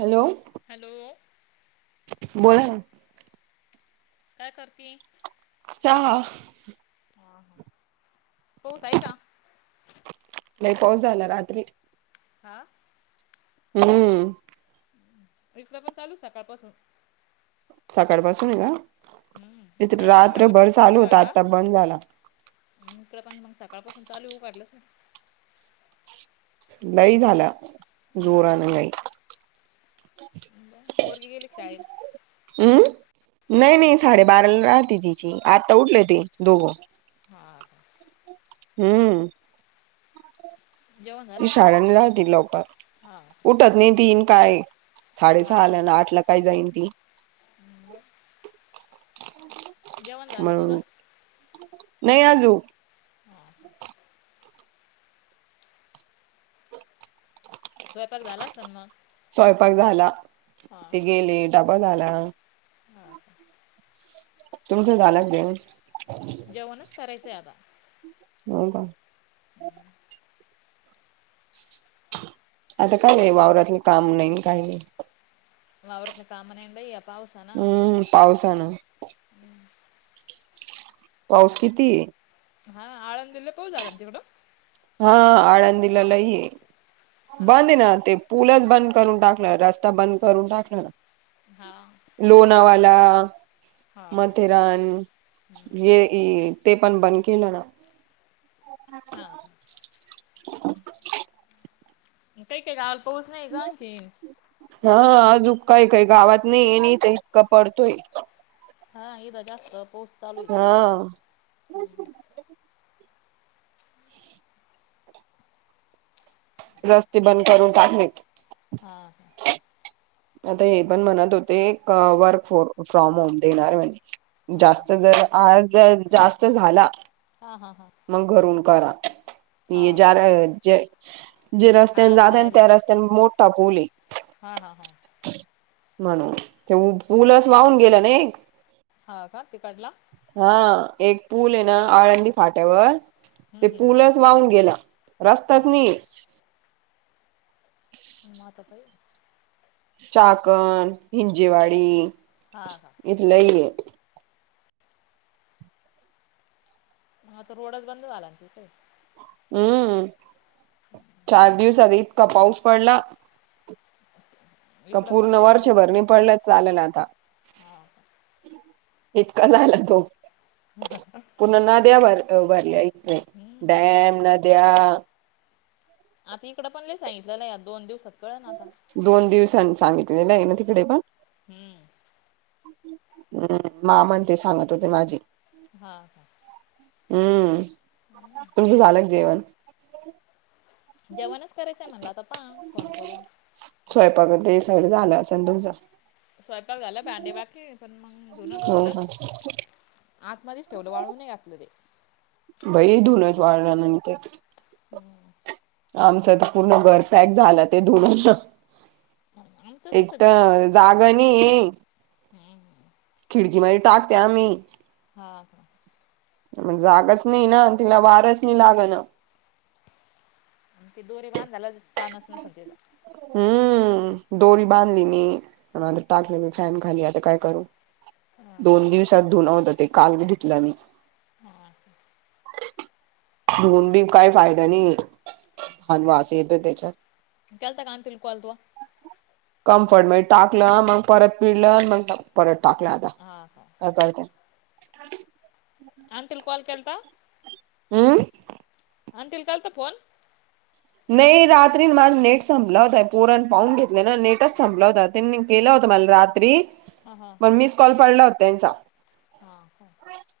Hello! Hello! बोला. काय करती. चहा. ह ह पाऊस आहे का. लई पाऊस झाला रात्री हां हम्म इकड पण चालू सकाळपासून सकाळ पासून आहे, हम्म इथे रात्री झाला पण रात्रभर चालू होता आता बंद झाला. ह इकडे पण मग सकाळपासून चालू ये उघडल च नाही लई झाला हा. जोराने लई. पोरगी गेली शाळेल. हम्म नाही नाही साडेबाराला राहते तिची आत्ता उठले ते दोघं हा. हम्म जेवण झालं ती का तुझं? शाळांनी राहते लवकरठ हा. टत नाही ती काय साडेसहा हा. ला ना आठ ला काय जाईन ती. [unintelligible] जेवण झालं तुझं? म्हणून नाही आजू हा ह. स्वयंपाक झाला असेल मग? स्वयंपाक झाला, हा ते गेले, डबा झाला. हां ह. तुमचं झालं देन. जेवणच करायचं आता. हो का. हम्म. आता काय नाही वावरातलं काम नाही काही नाही. वावरातले काम नाही ये बाईया पावसा ना पावसान. पाऊस किती? हा आळंदिला लई पाऊस झाला तिकडं हा आळंदला लय ये हा. बंद आहे ना ते पूलच बंद करून टाकलं रस्ता बंद करून टाकला ना, हा लोणावाला, हा हो. मथेरान ये. अ ते पण बंद केलं ना, हा का. [unintelligible] काही काही राहल पोहच नाही का आणखी हा अजू काय काही गावात नाही ये न तर इतका पडतोय. हा इथे जास्त पाऊस चालू. आहे [unintelligible] रस्ते बंद करून टाकले. हा हा. आता हे पण म्हणत होते वर्क फॉर फ्रॉम होम देणार म्हणजे हा जास्त जर आज जास्त झाला हा हा हा. मगं घरून कारा. हा ज्या हा ज जे रस्त्याने हा जात जायला त्या रस्त्याने मोठा पुल ये हा हा हा. म्हणून ते पुलच वाहून गेलं ना एक हा का तिकडला. हा एक पूल आहे ना आळंदी फाट्यावर ते हम्म हम्म पूलच वाहून गेला हा रस्ताच नाही ये. म आता बाई. चाकण हिंजेवाडी हा हा इथ लही ये म आता रोडच बंद झाला की काय. हम्म चार दिवसात इतका पाऊस पडला का इकडं पण पूर्ण लईन बाई वर्षभर मग नि पडलं चालेलं आता. हा का इतका झालं तो. [unintelligible] पुर्ण नद्या भर भरल्या इथे हम्म डॅम नद्या आता इकं पण ल सांगितलं या दोन दिवसात कळेन आता. दोन दिवसां सांगितलेले ये ना तिकडे पण. हम्म. हम्म मामान ते सांगत होते माझे. हा हा. हम्म तुमचं झालं का जेवण. जेवणच करायचंय मला आता पहा फोन करून. स्वयंपाक ते साईड झाला असेन तुमचा. स्वयंपाक झालं भांडे बाकी पण मग धुन हो धुतलं. का आतमध्येच ठेवलं वाळूने घातलं ते. बाई धुऊनच वाढलं नाही ना ते. [unintelligible] आमचं तर पूर्ण गरफॅक झाला ते धुरून आमचं एक तसंच तर जागा नाहीये. हम्म हम्म. खिडकीमध्ये टाकते आम्ही. हा. मग जागच नाही ना तिला वारच नाही लाग ना. आणि त ते दोरीे बांधाला चानस नसल तिथ. हम्म दोरी बांधली मी टाकलं मी फॅन खाली आता काय करू. दोन दिवसात धुना होता ते काल बी घेतलं मी. हा होन बी काही फायदा नाही आणि वास येतोय त्याचा. [unintelligible] कम्फर्ट मध्ये टाकलं मग परत पिडलं आणि मग परत टाकलं आता. हा, हा. हो [unintelligible] आंटीला कॉल केलता. हम्म. आणतील कलता फोन. नाही रात्री मझ नेट संपलावत पोरण पाहून घेतले ना नेटच संपल होत त्यांनी केला होता मला रात्री. हा हां. मण म मिस कॉल पडला होता त्यांचा. हा हा.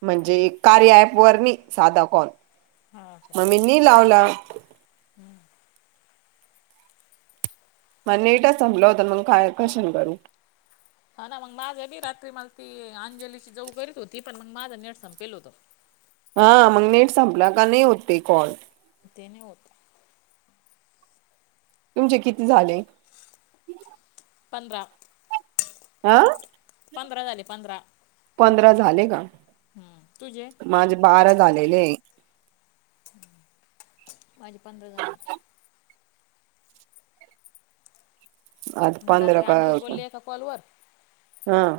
म्हणजे कार्य ॲपवर नाही साधा कॉल. हा का. मग मी नि लाव-लाव. हम्म. म नेटच संपला होता, मग काय कशान करू. हा ना मग माझा, मी रात्री मला ती अंजलीची जाऊ करीत होती. पण मग माझा नेट संपेल होता. हा मग नेट संपला का नाही होत ते कॉल. ते नाही होत. तुमचे किती झाले. पंधरा. आ. पंधरा झाले पंधरा. पंधरा झाले का. हम्म तुझे? माझे बारा झाले ग. माझी पंधरा झालेत. आज मी पंधरा रात्री का अँटीला बोलले एका कॉलवरर. हा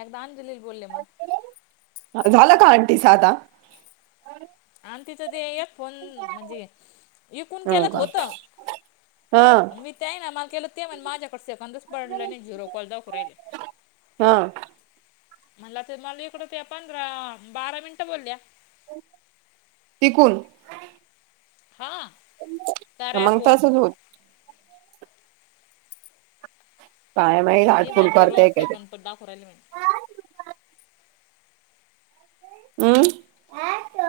एकदा अंजलीला बोलले मग. झाला का आंटीचा आता. आम तिथं ते एक फोन म्हणजे इ कोण हो केलात तर का होतं. हा मी ते ना, मला केलं ते म्हण माझ्याकडे सक पडलंने झिरोकॉल दाखवू राहिल. हा म्हणला ते मला इकडं त्या पंधरा बारा मिनिटं बोलल्या. टिकून. हा. मग तसच होत. काय माहीत म्हनीदा हाटफुल झिरो करते काय ते सेकंद पन दाखवू राहिले माझे. हम्.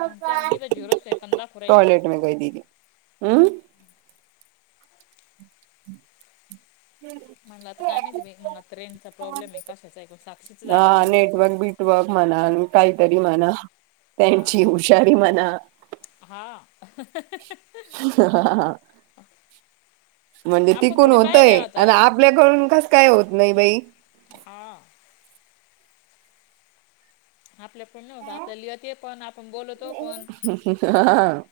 म्हणत्या म्हनी तर झिरो सेकंदा पुुरयले. का द [unintelligible] अं, मंग आता काय माहिती, मला आता रेंजचा प्रॉब्लेम आहे. कशाचा आहेपण साक्षीच झाल का हा नाही बघ. [inaudible] म्हणा, काहीतरी म्हणा, हा त्यांची हुशारी म्हणा. हा. ह म्हणजे आपण तिकण थोडी होतंय पाहिल्या आता आणि आप आपल्याकडून कसं काय होत नाही बाई. हा. आपल्याकडून नव्हत, आपल्याला येते पण, आपण बोलवतो पण हा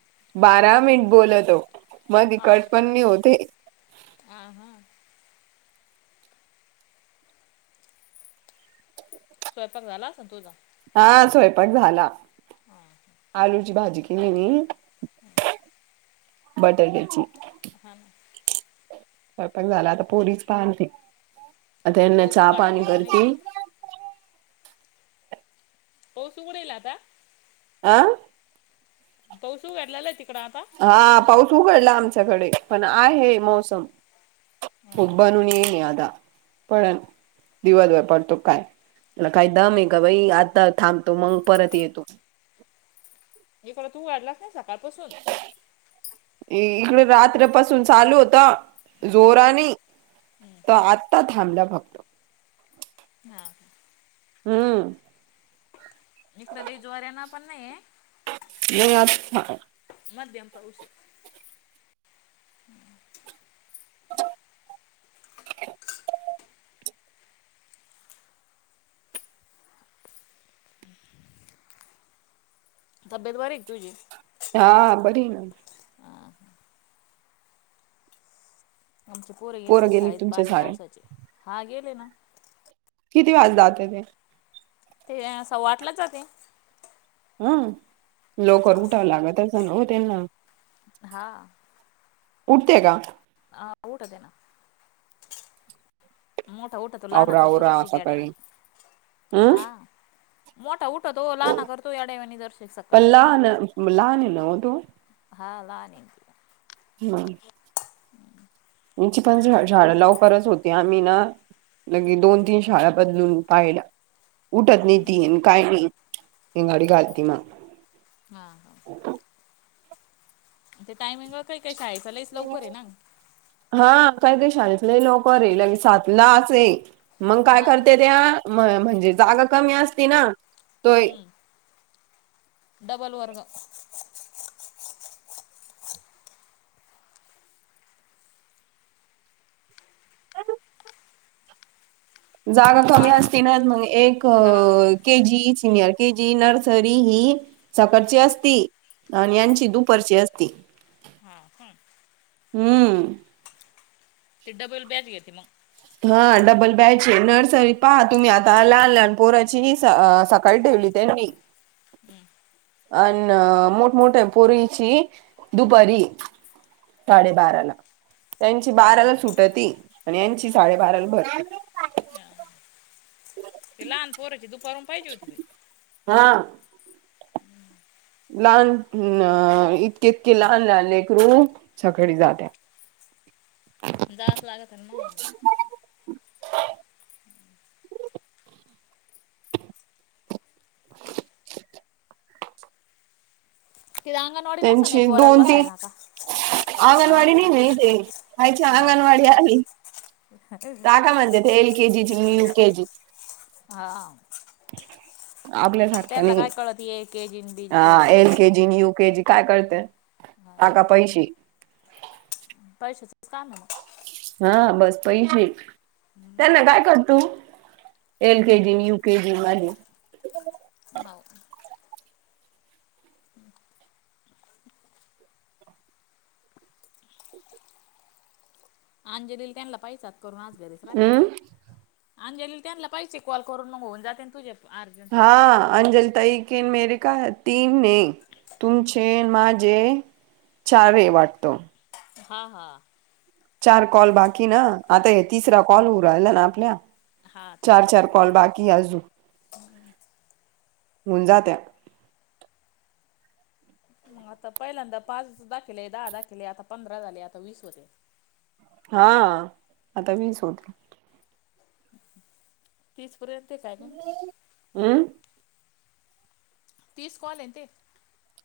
बारा मिनिट बोललो, मधी कट पण नाही होते. आ हा. स्वयंपाक झाला असणं तुझा हा स्वयंपाक झाला हा आलूची भाजी केली मी हम्म बटर घ्यायची. हहां. स्वयपाक झाला, आता पोरीच पाहान ते. आता यांना पाऊस उघाडत चापानी तिकडं नाही कंरती पाऊस उघडीला आता. आं पाऊस उघडलेलाय तिकडं आता हा पाऊस उघडला आमच्याकडे पण आहे मोसम खूप हा भरून येईले आता दिवसभर पडतो का काय त्याला काय दम इक आहे का बाई आता थांबतो मंग परत येतो. इकडं तू वाढलास नाय सकाळपासून इकड रात्र्य पासून चालू होता. जोरानी तो आता थांबला फक्त हा का हूं इकड लय जोऱ्यानं पण नाहीये. नय आत मध्यम पाऊस ये. तब्येत बरी हाय का तुझी हा बरी य ना आ हं आमचे पोर गेले ब पोरं गेली शाळेत तुमचे पान्या सारे पावसाचे हा गेले ना. किती वाज दावते ते ते सव्वा आठलाच जाते. हं हा लवकर उठावं लागत असन ना हो त्यांना हा उठते का? ह उठते ना मोठा उठातो लहाना आवरा करतो आवरा जराशीक सकाळी येड्यावानी हं हा मोठा उठतो लहाना करतो येड्यावनी जराशी पण सकाळी लहान लहान आहे ना हो तो हा लहान ये तो. हा. चिकनची झाडं लवकरच होती आम्ही ना लगी दोन तीन शाळा बदलून पाहिल्या उठत नाही तीन काय नाय हींगाडी घालती मा हा हा ते टायमिंगवर कायी कायी शाळेचा लईचं लवकर आहे ना हा काहीतरी शाळेत लय लवकर ये लगे सातलाच ये मंग काय हा करत्या त्या म्ह म्हणजे जागा कमी असती ना तो हम्म डबल वर्ग. जागा कमी असती ना मंग एक हा K G senior K G nursery हि हा सकाळची असती. आणि हा हा यांची दुपरची असती. हा काय हम्म ती डबल बॅच घेते मग. हा डबल बॅचं ये नर्सरी पहा तुम्ही आता लहान लहान पोराची हीं हीं स सकाळी ठेवली त्यांनी अन मोठमोठ्या पोरीची दुपारी साडेबारा ला त्यांची बाराला सुटती आणि यांची हा साडेबाराला भरती हा ते लहान पोराची दुपारून पाहिजे होती बाई हा. लहानं हम्म इतके इतके लहान लहानलेकरू सकाळी जाते. जास लागत ना. ते अंगवाडी नसल नसल य त्यांची पोरल दोन तीन बसयला का? हा अंगणवाडी नाही ना इथे कायच्या हा का अंगणवाडी आली. काका म्हणते [inaudible] एल के जी जुनिअर के जी हा आपल्यासारखं त्याला नाही काय कळते एक के जी आणि B L K G. K G you के जी काय कळ ते हा टाका पैसे पैशाच काम आहे. हा ना बस पैशे. त्यांना काय कळत ओ एल के जी न यू के जी [unintelligible] हा. अंजलील त्यांना पैसात करून आणलेले [unintelligible] हम्म अंजलीला त्यांना पाहिजे कॉल करून मग होऊन जाते तुझ्या. हा अंजल ताई के मेर का तीन है. तुमचे माझे चारये वाटत. हां हां. चार कॉल बाकी ना आता हे तिसरा कॉल होऊ राहिला ना आपला. हा चार तिसरा चार कॉल बाद बाकी आजू हून जात्या. मंग आता पहिल्यांदा पाच दाखवीले दहा दाखकीले आता पंधरा झाले आता वीस होतिल हा आता मीच होत. तीसपर्यंतचं हाय न हं तीस कॉल हे ना ते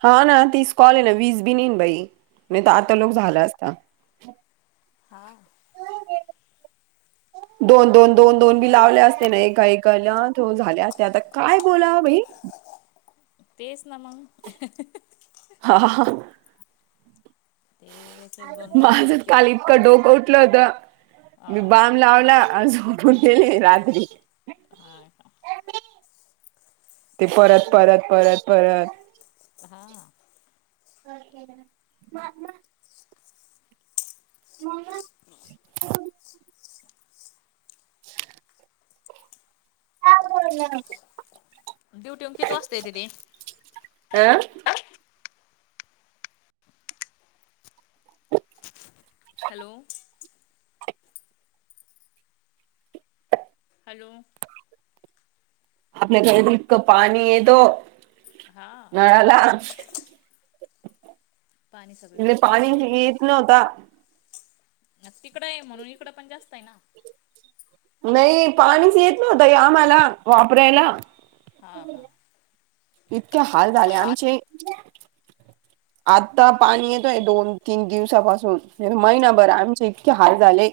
हा ना तीस कॉल ना वीज बी नय नी बाई नायत आता हा लोकं मग झाला असता. हा दोन-दोन. दोन दोन बी लावले असते ना एका एकाला झाल्या असते आता काय बोला बाई. तेस ना मग हा हा ह‌. ते एक एक दोन दोन वेळेस ते इतक डोकं उठलं होत हा मी का बाम लावला आणि झोपून गेले रात्री. हा का? ते परत, परत, परत, परत. हा [unintelligible] [unintelligible] [unintelligible] [unintelligible] आं. हॅलो! हॅलो! आपल्याकडे इतकं पाणी येतो हा नळाला पाणी लय सगळीकडे चालू पाणी आहे ना येईत नव्हता तिकडय म्हणून इकडं पण जास्त आहे ना नाई पाणीच येत नव्हतं आम्हाला वापरायला. हा हा. इतके हाल झाले आमचे [inaudible] आता पाणी येतोय दोन तीन दिवसापासून नाय त महिनाभर आमचे इतके हाल झाले.